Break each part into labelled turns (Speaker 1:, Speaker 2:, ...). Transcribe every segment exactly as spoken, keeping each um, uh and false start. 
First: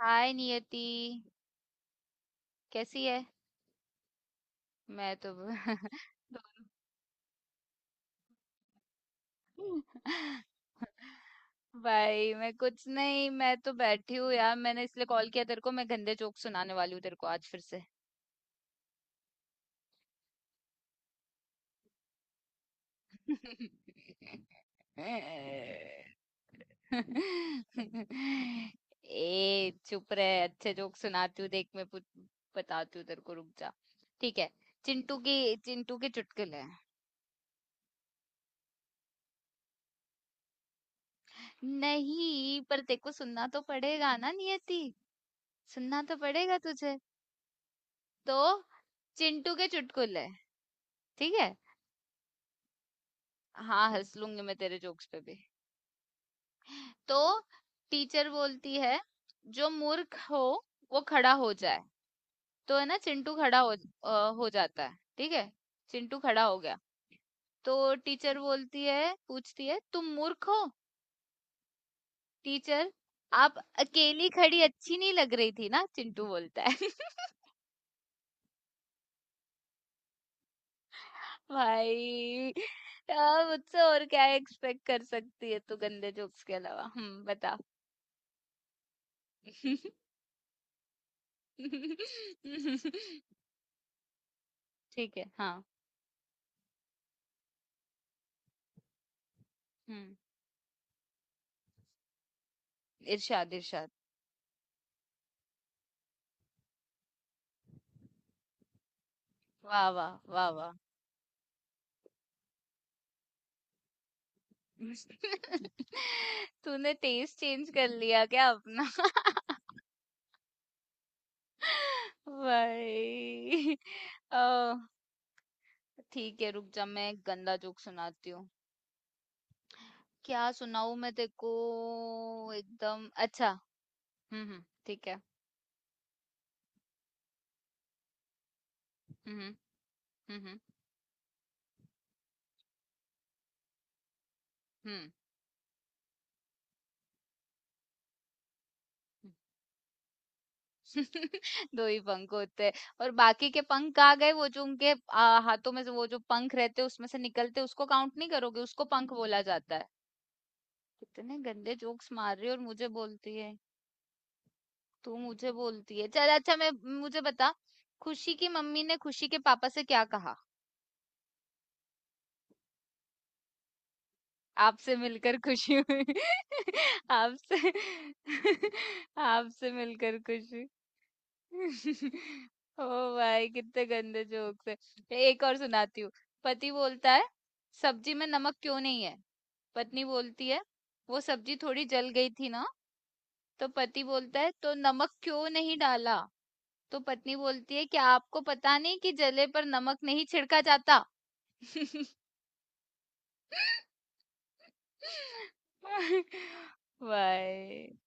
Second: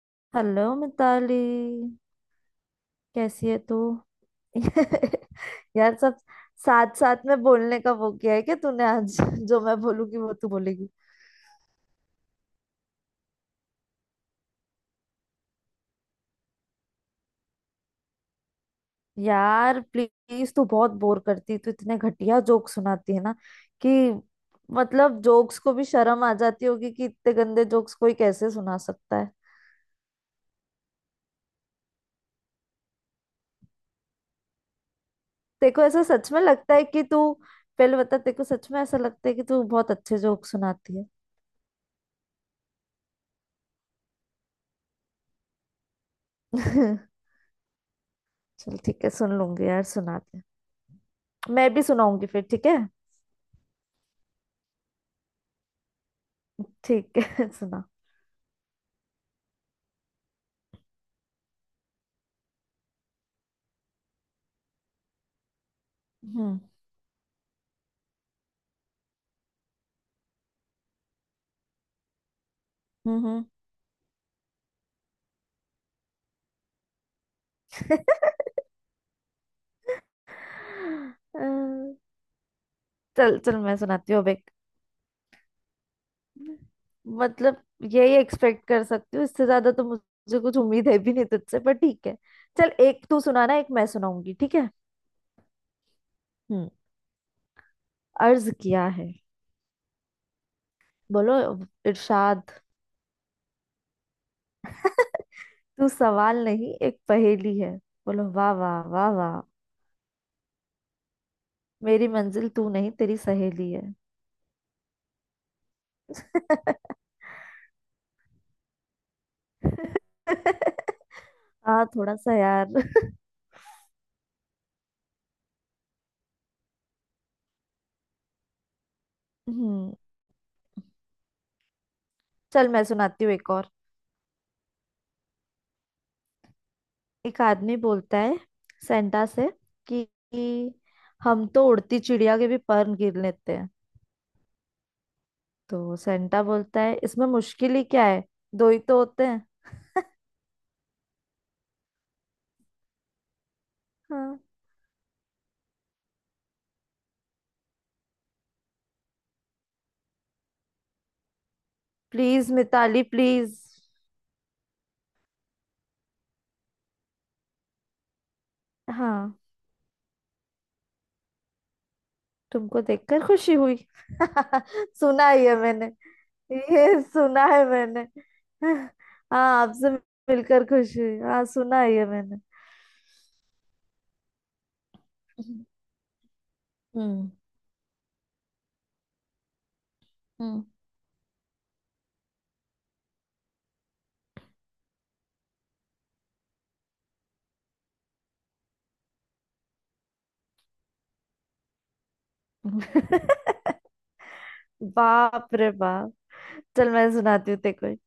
Speaker 1: हाय
Speaker 2: hello
Speaker 1: Niyati,
Speaker 2: Mitali.
Speaker 1: कैसी है।
Speaker 2: कैसी है तू?
Speaker 1: मैं तो
Speaker 2: यार, सब साथ साथ में बोलने का वो किया है क्या तूने आज? जो मैं बोलूंगी वो तू बोलेगी?
Speaker 1: भाई, मैं कुछ नहीं, मैं तो बैठी हूँ यार। मैंने इसलिए कॉल किया तेरे को, मैं गंदे जोक सुनाने वाली हूँ तेरे को आज फिर से।
Speaker 2: यार प्लीज, तू बहुत बोर करती। तू इतने घटिया जोक सुनाती है ना कि मतलब जोक्स को भी शर्म आ जाती होगी कि इतने गंदे जोक्स कोई कैसे सुना सकता है।
Speaker 1: ए चुप रहे, अच्छे जोक सुनाती हूँ देख। मैं पूछ- बताती हूँ तेरे को, रुक जा। ठीक है, चिंटू की
Speaker 2: तेरे को
Speaker 1: चिंटू
Speaker 2: ऐसा
Speaker 1: के
Speaker 2: सच में
Speaker 1: चुटकुले।
Speaker 2: लगता है कि तू, पहले बता तेरे को सच में ऐसा लगता है कि तू बहुत अच्छे जोक सुनाती है?
Speaker 1: नहीं, पर तेरे को सुनना तो पड़ेगा ना नियति। सुनना तो पड़ेगा तुझे। तो
Speaker 2: चल ठीक है, सुन
Speaker 1: चिंटू
Speaker 2: लूंगी
Speaker 1: के
Speaker 2: यार, सुना।
Speaker 1: चुटकुले, ठीक है?
Speaker 2: मैं भी सुनाऊंगी फिर, ठीक है?
Speaker 1: हाँ, हँस लूँगी मैं तेरे जोक्स पे भी।
Speaker 2: ठीक
Speaker 1: तो
Speaker 2: है। सुना।
Speaker 1: टीचर बोलती है, "जो मूर्ख हो, वो खड़ा हो जाए।" तो है ना, चिंटू खड़ा हो अ, हो जाता है, ठीक है? चिंटू खड़ा हो
Speaker 2: हम्म।
Speaker 1: गया। तो टीचर बोलती है, पूछती है, "तुम मूर्ख हो?" टीचर,
Speaker 2: हम्म। हम्म।
Speaker 1: "आप अकेली खड़ी अच्छी नहीं लग रही थी ना?" चिंटू बोलता है।
Speaker 2: अ,
Speaker 1: भाई,
Speaker 2: चल
Speaker 1: आ,
Speaker 2: चल, मैं
Speaker 1: मुझसे और
Speaker 2: सुनाती हूँ
Speaker 1: क्या
Speaker 2: अब एक।
Speaker 1: एक्सपेक्ट कर सकती है तू गंदे जोक्स के अलावा। हम्म, बता।
Speaker 2: मतलब यही एक्सपेक्ट कर सकती हूँ, इससे ज्यादा तो मुझे कुछ उम्मीद है भी नहीं तुझसे, पर ठीक है। चल एक तू सुनाना, एक मैं सुनाऊंगी, ठीक है।
Speaker 1: ठीक है हाँ।
Speaker 2: हम्म। अर्ज किया है।
Speaker 1: हम्म।
Speaker 2: बोलो इरशाद।
Speaker 1: इरशाद इरशाद।
Speaker 2: तू सवाल नहीं एक पहेली है। बोलो वाह वाह वाह वाह।
Speaker 1: वाह वाह वाह वाह।
Speaker 2: मेरी मंजिल तू नहीं, तेरी सहेली है।
Speaker 1: तूने टेस्ट चेंज कर लिया क्या अपना।
Speaker 2: हाँ, थोड़ा सा यार।
Speaker 1: भाई, आ, ठीक है रुक जा, मैं एक गंदा जोक सुनाती हूँ।
Speaker 2: हम्म।
Speaker 1: क्या सुनाऊं मैं तेको।
Speaker 2: चल, मैं
Speaker 1: एकदम
Speaker 2: सुनाती हूँ
Speaker 1: अच्छा।
Speaker 2: एक और।
Speaker 1: हम्म हम्म, ठीक है।
Speaker 2: एक आदमी बोलता है सेंटा
Speaker 1: हम्म
Speaker 2: से कि,
Speaker 1: हम्म। हम्म।
Speaker 2: कि हम तो उड़ती चिड़िया के भी पर गिर लेते हैं।
Speaker 1: हुँ।
Speaker 2: तो सेंटा बोलता है, इसमें मुश्किल ही क्या है, दो ही तो होते हैं।
Speaker 1: दो ही पंख होते हैं। और बाकी के पंख कहाँ गए?
Speaker 2: हाँ।
Speaker 1: वो जो उनके अ, हाथों में से वो जो पंख रहते हैं, उसमें से निकलते हैं, उसको काउंट नहीं करोगे? उसको पंख बोला जाता है। कितने गंदे जोक्स मार रही
Speaker 2: प्लीज
Speaker 1: है, और मुझे
Speaker 2: मिताली
Speaker 1: बोलती है,
Speaker 2: प्लीज।
Speaker 1: तू मुझे बोलती है। चल अच्छा, मैं मुझे बता, खुशी की मम्मी ने खुशी के
Speaker 2: हाँ,
Speaker 1: पापा से क्या कहा?
Speaker 2: तुमको देखकर खुशी हुई।
Speaker 1: आपसे
Speaker 2: सुना
Speaker 1: मिलकर
Speaker 2: है ये
Speaker 1: खुशी
Speaker 2: मैंने।
Speaker 1: हुई।
Speaker 2: ये सुना है
Speaker 1: आपसे
Speaker 2: मैंने। हाँ,
Speaker 1: आपसे
Speaker 2: आपसे
Speaker 1: मिलकर खुशी।
Speaker 2: मिलकर खुश हुई, हाँ, सुना है ये मैंने।
Speaker 1: ओ भाई, कितने गंदे जोक्स है। एक और सुनाती हूँ। पति बोलता है,
Speaker 2: हम्म।
Speaker 1: सब्जी में नमक क्यों नहीं है। पत्नी बोलती है,
Speaker 2: हम्म।
Speaker 1: वो सब्जी थोड़ी जल गई थी ना। तो पति बोलता है, तो नमक क्यों नहीं डाला। तो पत्नी बोलती है, क्या आपको पता नहीं कि जले पर नमक नहीं छिड़का जाता।
Speaker 2: बाप रे बाप। चल मैं सुनाती हूँ तेरे
Speaker 1: भाई।
Speaker 2: को एक।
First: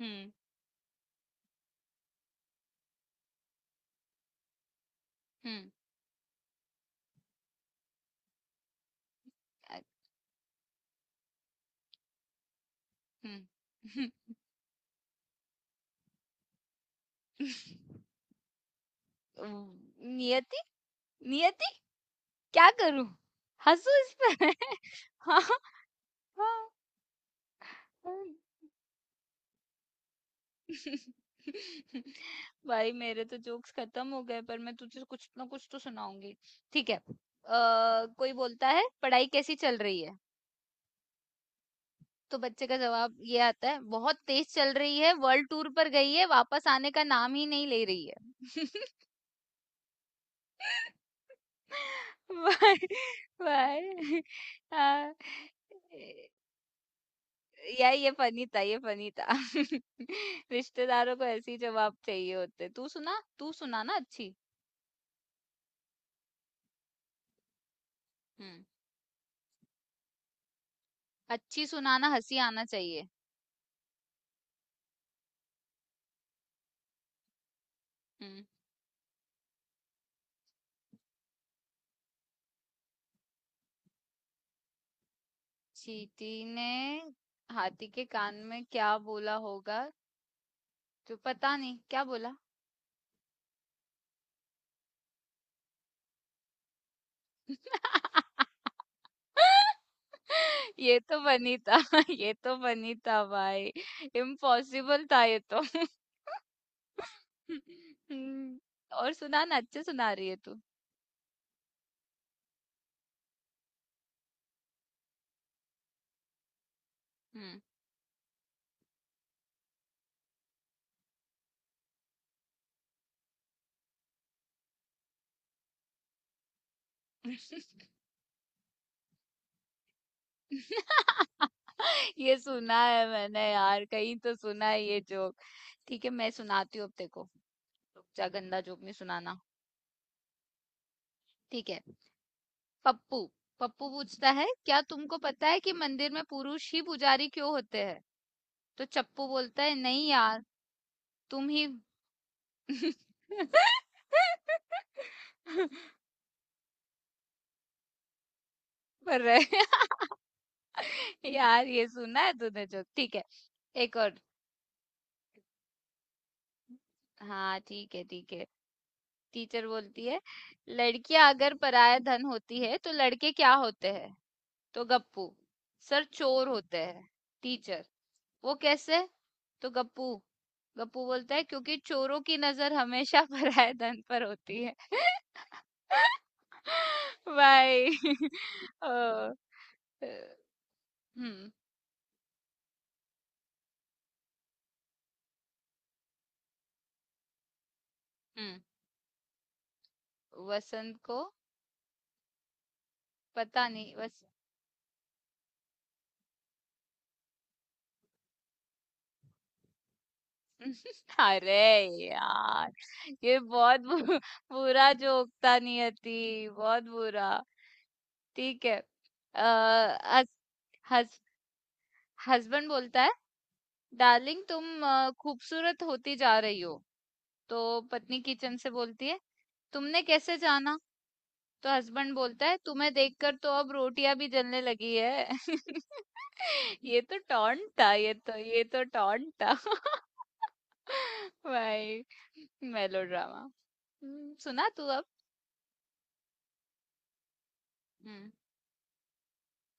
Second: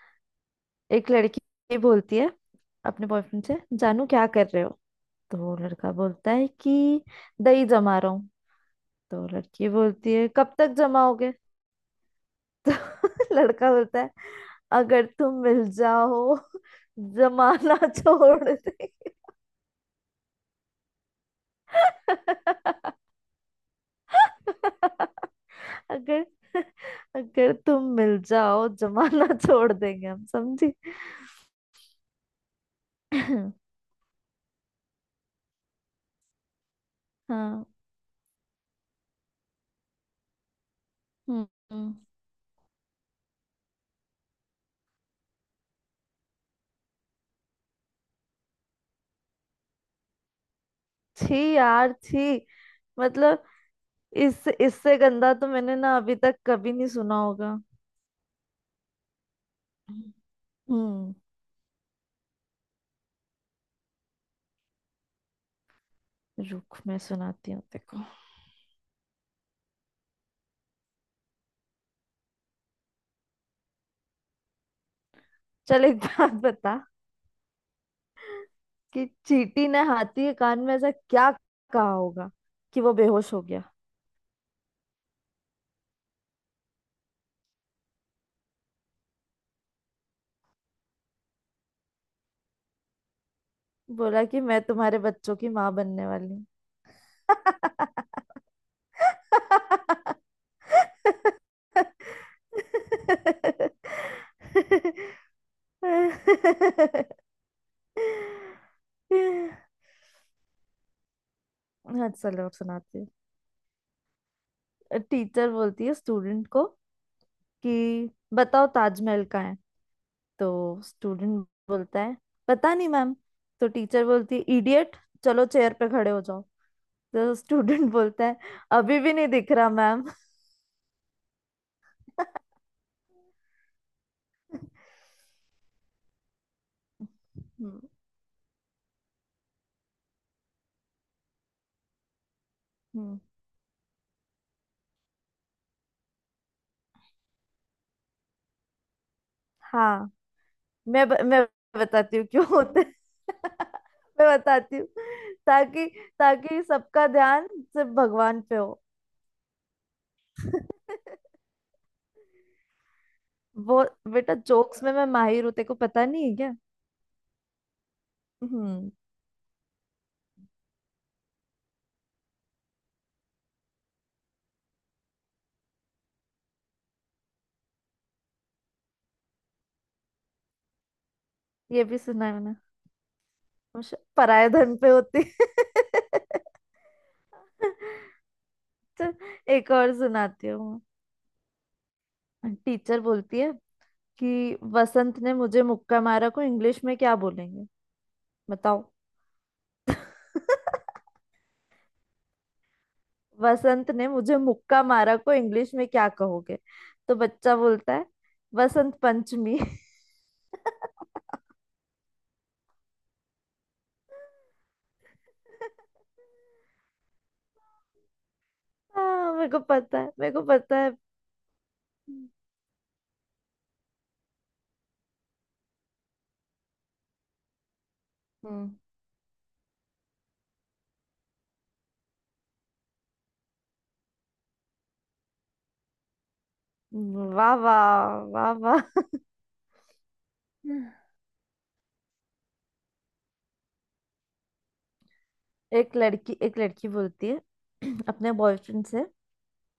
Speaker 1: हम्म
Speaker 2: एक लड़की बोलती है अपने बॉयफ्रेंड से, जानू क्या कर रहे हो? तो वो
Speaker 1: हम्म।
Speaker 2: लड़का बोलता है कि दही जमा रहा हूँ। तो लड़की
Speaker 1: अ-
Speaker 2: बोलती है, कब तक जमाओगे? तो लड़का बोलता
Speaker 1: हम्म।
Speaker 2: है, अगर तुम मिल जाओ जमाना छोड़ दे।
Speaker 1: नियति, नियति, क्या करूँ? हँसूँ इस पे मैं? हाँ, हाँ,
Speaker 2: अगर अगर तुम मिल
Speaker 1: हाँ।
Speaker 2: जाओ जमाना छोड़ देंगे हम, समझी?
Speaker 1: भाई मेरे तो
Speaker 2: हाँ।
Speaker 1: जोक्स खत्म हो गए, पर मैं तुझे कुछ ना कुछ तो सुनाऊँगी। ठीक है। अ, कोई बोलता है, पढ़ाई कैसी चल रही है?
Speaker 2: हम्म। हम्म।
Speaker 1: तो बच्चे का जवाब ये आता है, बहुत तेज चल रही है, वर्ल्ड टूर पर गई है, वापस आने का नाम ही नहीं ले रही है।
Speaker 2: छी यार छी।
Speaker 1: भाई,
Speaker 2: मतलब
Speaker 1: भाई,
Speaker 2: इस इससे
Speaker 1: हाँ।
Speaker 2: गंदा तो मैंने ना अभी तक कभी नहीं सुना होगा।
Speaker 1: यार ये फनी था, ये फनी था।
Speaker 2: हम्म।
Speaker 1: रिश्तेदारों को ऐसे ही जवाब चाहिए होते। तू सुना, तू सुना ना अच्छी।
Speaker 2: रुक, मैं सुनाती हूँ, देखो।
Speaker 1: हम्म, अच्छी सुनाना, हंसी आना चाहिए।
Speaker 2: चल एक बात बता
Speaker 1: हम्म,
Speaker 2: कि चींटी ने हाथी के कान में ऐसा क्या कहा होगा कि वो बेहोश हो गया?
Speaker 1: चींटी ने हाथी के कान में क्या बोला होगा, तो पता नहीं क्या बोला।
Speaker 2: बोला कि मैं तुम्हारे बच्चों की माँ बनने वाली हूँ।
Speaker 1: ये तो बनी था, ये तो बनी था भाई, इम्पॉसिबल था ये तो। हम्म, और सुना ना, अच्छे सुना रही है तू।
Speaker 2: हाँ चलो, अब सुनाती हूँ। टीचर बोलती है स्टूडेंट को
Speaker 1: हम्म।
Speaker 2: कि बताओ ताजमहल कहाँ है। तो स्टूडेंट बोलता है, पता नहीं मैम। तो टीचर बोलती है, इडियट, चलो चेयर पे खड़े हो जाओ। तो स्टूडेंट बोलता है, अभी भी नहीं दिख रहा मैम।
Speaker 1: ये सुना है मैंने यार, कहीं तो सुना है ये जोक। ठीक है, मैं सुनाती हूँ अब, देखो।
Speaker 2: हम्म।
Speaker 1: रुक जा, गंदा जोक नहीं सुनाना। ठीक है, पप्पू,
Speaker 2: हम्म।
Speaker 1: पप्पू पूछता है, क्या तुमको पता है कि मंदिर में पुरुष ही पुजारी क्यों होते हैं। तो चप्पू बोलता है, नहीं
Speaker 2: हाँ,
Speaker 1: यार,
Speaker 2: मैं ब, मैं
Speaker 1: तुम ही।
Speaker 2: बताती हूँ क्यों होते हैं। मैं बताती हूँ, ताकि ताकि सबका ध्यान सिर्फ भगवान पे हो।
Speaker 1: पर रहे- यार ये सुना है तूने जोक, ठीक है
Speaker 2: वो
Speaker 1: एक और।
Speaker 2: बेटा, जोक्स में मैं माहिर हूँ, तेरे को पता नहीं है क्या?
Speaker 1: हाँ ठीक है, ठीक है।
Speaker 2: हम्म।
Speaker 1: टीचर बोलती है, लड़कियां अगर पराया धन होती है तो लड़के क्या होते हैं। तो गप्पू, सर चोर होते हैं। टीचर, वो कैसे। तो गप्पू गप्पू बोलता है, क्योंकि
Speaker 2: ये भी
Speaker 1: चोरों
Speaker 2: सुना है
Speaker 1: की
Speaker 2: मैंने।
Speaker 1: नजर हमेशा पराया
Speaker 2: श-
Speaker 1: धन पर
Speaker 2: पराये
Speaker 1: होती है।
Speaker 2: धन पे होती है।
Speaker 1: भाई।
Speaker 2: तो
Speaker 1: ओ,
Speaker 2: एक और सुनाती हूँ।
Speaker 1: हम्म
Speaker 2: टीचर बोलती है कि वसंत ने मुझे मुक्का मारा को इंग्लिश में क्या बोलेंगे,
Speaker 1: हम्म।
Speaker 2: बताओ?
Speaker 1: वसंत को पता
Speaker 2: वसंत
Speaker 1: नहीं,
Speaker 2: ने
Speaker 1: बस।
Speaker 2: मुझे मुक्का मारा को इंग्लिश में क्या कहोगे? तो बच्चा बोलता है, वसंत पंचमी।
Speaker 1: अरे यार, ये बहुत बु- बुरा जोक था नियति, बहुत बुरा। ठीक है,
Speaker 2: हाँ मेरे को पता है,
Speaker 1: आ,
Speaker 2: मेरे को पता है।
Speaker 1: हस, हस्बैंड बोलता है, डार्लिंग तुम अ, खूबसूरत होती जा रही हो। तो पत्नी किचन से
Speaker 2: हम्म।
Speaker 1: बोलती है, तुमने कैसे जाना। तो हस्बैंड बोलता है, तुम्हें देखकर तो अब रोटियां भी जलने लगी है। ये तो
Speaker 2: वाह
Speaker 1: टॉन्ट था, ये
Speaker 2: वाह
Speaker 1: तो
Speaker 2: वाह
Speaker 1: ये
Speaker 2: वाह।
Speaker 1: तो टॉन्ट था।
Speaker 2: हम्म।
Speaker 1: भाई, मेलोड्रामा। हम्म, सुना तू अब।
Speaker 2: एक लड़की, एक लड़की बोलती है
Speaker 1: हम्म
Speaker 2: अपने बॉयफ्रेंड से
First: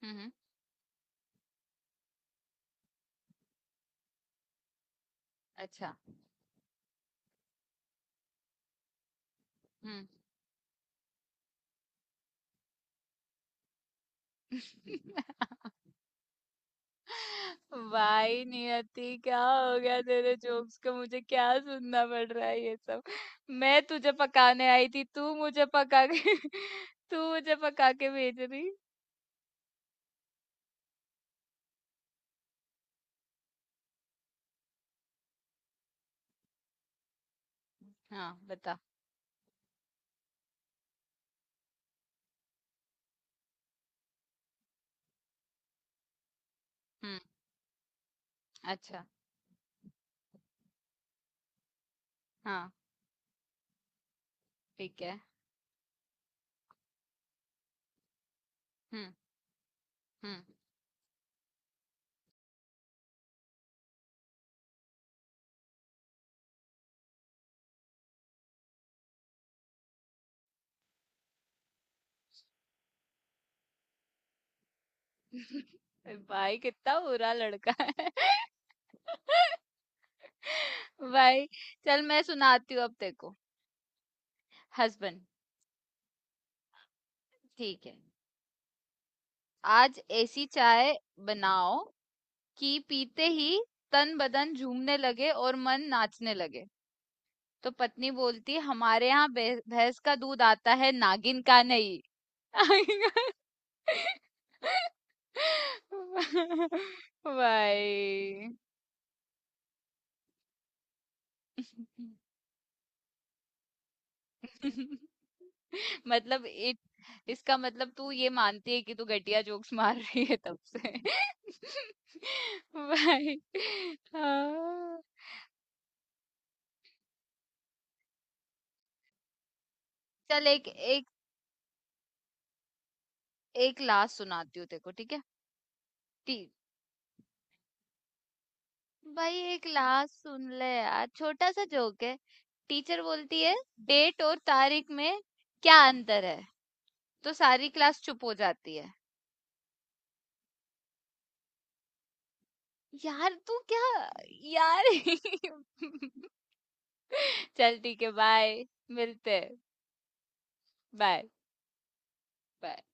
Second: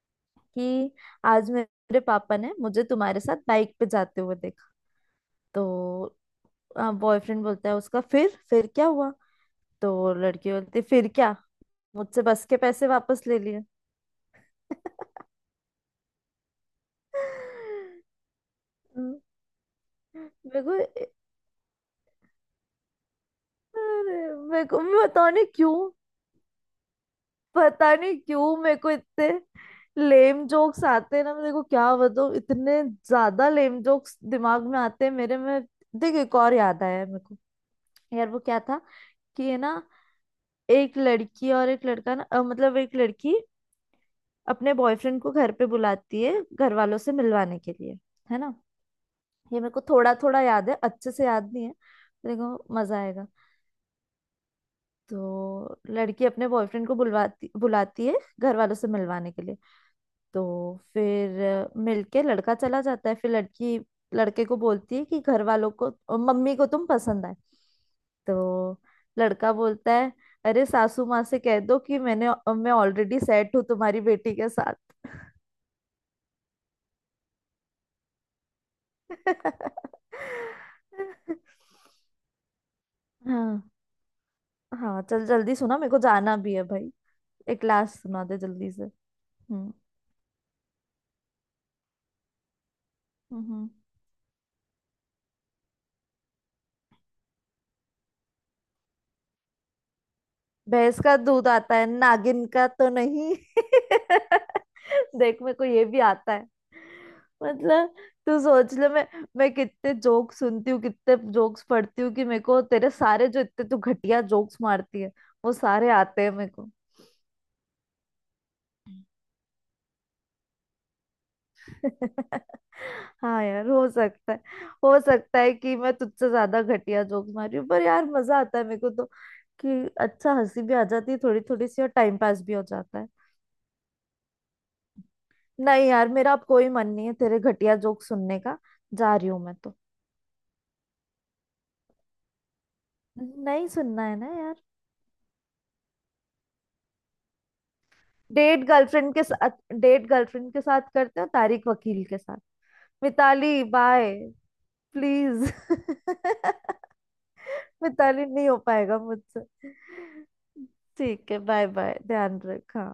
Speaker 1: हम्म,
Speaker 2: कि आज मेरे पापा ने मुझे तुम्हारे साथ बाइक पे जाते हुए देखा।
Speaker 1: अच्छा,
Speaker 2: तो बॉयफ्रेंड बोलता है उसका, फिर फिर क्या हुआ?
Speaker 1: हम्म।
Speaker 2: तो लड़की बोलती है, फिर क्या, मुझसे बस के पैसे वापस ले लिए।
Speaker 1: भाई नियति,
Speaker 2: हम्म।
Speaker 1: क्या हो गया तेरे
Speaker 2: मेरे
Speaker 1: जोक्स
Speaker 2: को,
Speaker 1: को, मुझे क्या सुनना पड़ रहा है ये सब। मैं तुझे
Speaker 2: अरे मेरे
Speaker 1: पकाने
Speaker 2: को,
Speaker 1: आई थी,
Speaker 2: मैं
Speaker 1: तू
Speaker 2: बताने
Speaker 1: मुझे
Speaker 2: क्यों,
Speaker 1: पका के तू मुझे पका
Speaker 2: पता
Speaker 1: के
Speaker 2: नहीं
Speaker 1: भेज
Speaker 2: क्यों
Speaker 1: रही।
Speaker 2: मेरे को इतने लेम जोक्स आते हैं ना। मेरे को क्या बताऊं, इतने ज्यादा लेम जोक्स दिमाग में आते हैं मेरे में। देख, एक और याद आया है मेरे को। यार
Speaker 1: हाँ
Speaker 2: वो क्या
Speaker 1: बता।
Speaker 2: था कि ये ना, एक लड़की और एक लड़का ना, अ, मतलब एक लड़की अपने बॉयफ्रेंड को घर पे बुलाती है घर वालों से
Speaker 1: हम्म,
Speaker 2: मिलवाने के लिए, है ना?
Speaker 1: अच्छा।
Speaker 2: ये मेरे को थोड़ा थोड़ा याद है, अच्छे से याद नहीं है,
Speaker 1: हाँ
Speaker 2: देखो मजा आएगा।
Speaker 1: ठीक है।
Speaker 2: तो लड़की अपने बॉयफ्रेंड को बुलवाती बुलाती है घर वालों से
Speaker 1: हम्म
Speaker 2: मिलवाने के लिए।
Speaker 1: हम्म।
Speaker 2: तो फिर मिलके लड़का चला जाता है। फिर लड़की लड़के को बोलती है कि घर वालों को, मम्मी को तुम पसंद आए। तो लड़का बोलता है, अरे सासू माँ से कह दो कि मैंने, मैं ऑलरेडी सेट हूँ तुम्हारी बेटी के साथ।
Speaker 1: भाई कितना बुरा लड़का है। भाई, चल मैं सुनाती हूँ अब तेरे को।
Speaker 2: हाँ। हाँ
Speaker 1: हस्बैंड,
Speaker 2: चल जल्दी सुना, मेरे को जाना भी है भाई। एक
Speaker 1: ठीक है,
Speaker 2: लास्ट सुना दे जल्दी से। हम्म।
Speaker 1: आज ऐसी चाय बनाओ कि पीते
Speaker 2: हम्म।
Speaker 1: ही
Speaker 2: हम्म।
Speaker 1: तन बदन झूमने लगे और मन नाचने लगे। तो पत्नी बोलती, हमारे यहाँ भे- भैंस का दूध आता है,
Speaker 2: भैंस का
Speaker 1: नागिन
Speaker 2: दूध
Speaker 1: का
Speaker 2: आता है
Speaker 1: नहीं।
Speaker 2: नागिन का तो नहीं। देख, मेरे को ये भी आता है। मतलब तू
Speaker 1: भाई।
Speaker 2: सोच ले, मैं मैं कितने जोक सुनती हूँ, कितने जोक्स पढ़ती हूँ कि मेरे को तेरे सारे, जो इतने तू घटिया जोक्स मारती है वो सारे आते हैं
Speaker 1: मतलब,
Speaker 2: मेरे को।
Speaker 1: इत, इसका मतलब तू ये मानती है कि तू घटिया जोक्स मार रही है तब से। भाई,
Speaker 2: हाँ यार, हो सकता है। हो
Speaker 1: हाँ।
Speaker 2: सकता है कि मैं तुझसे ज्यादा घटिया जोक्स मार रही हूँ, पर यार मजा आता है मेरे को तो कि अच्छा
Speaker 1: चल
Speaker 2: हंसी
Speaker 1: एक
Speaker 2: भी आ
Speaker 1: एक
Speaker 2: जाती है थोड़ी थोड़ी सी, और टाइम पास भी हो जाता है।
Speaker 1: एक लास्ट सुनाती हूँ तेरे को, ठीक है।
Speaker 2: नहीं यार, मेरा
Speaker 1: टी
Speaker 2: अब कोई मन नहीं है तेरे घटिया जोक सुनने का, जा रही
Speaker 1: भाई,
Speaker 2: हूँ मैं
Speaker 1: एक
Speaker 2: तो।
Speaker 1: लास्ट सुन ले यार, छोटा सा जोक है। टीचर बोलती है,
Speaker 2: नहीं सुनना है
Speaker 1: डेट
Speaker 2: ना
Speaker 1: और
Speaker 2: यार।
Speaker 1: तारीख में क्या अंतर है। तो सारी क्लास चुप हो
Speaker 2: डेट
Speaker 1: जाती है।
Speaker 2: गर्लफ्रेंड के साथ। डेट गर्लफ्रेंड के साथ करते हो, तारिक वकील के साथ।
Speaker 1: यार तू
Speaker 2: मिताली
Speaker 1: क्या,
Speaker 2: बाय।
Speaker 1: यार।
Speaker 2: प्लीज।
Speaker 1: चल ठीक है,
Speaker 2: मिताली नहीं हो
Speaker 1: बाय,
Speaker 2: पाएगा
Speaker 1: मिलते
Speaker 2: मुझसे।
Speaker 1: हैं, बाय
Speaker 2: ठीक है, बाय बाय, ध्यान रख,
Speaker 1: बाय।
Speaker 2: हाँ।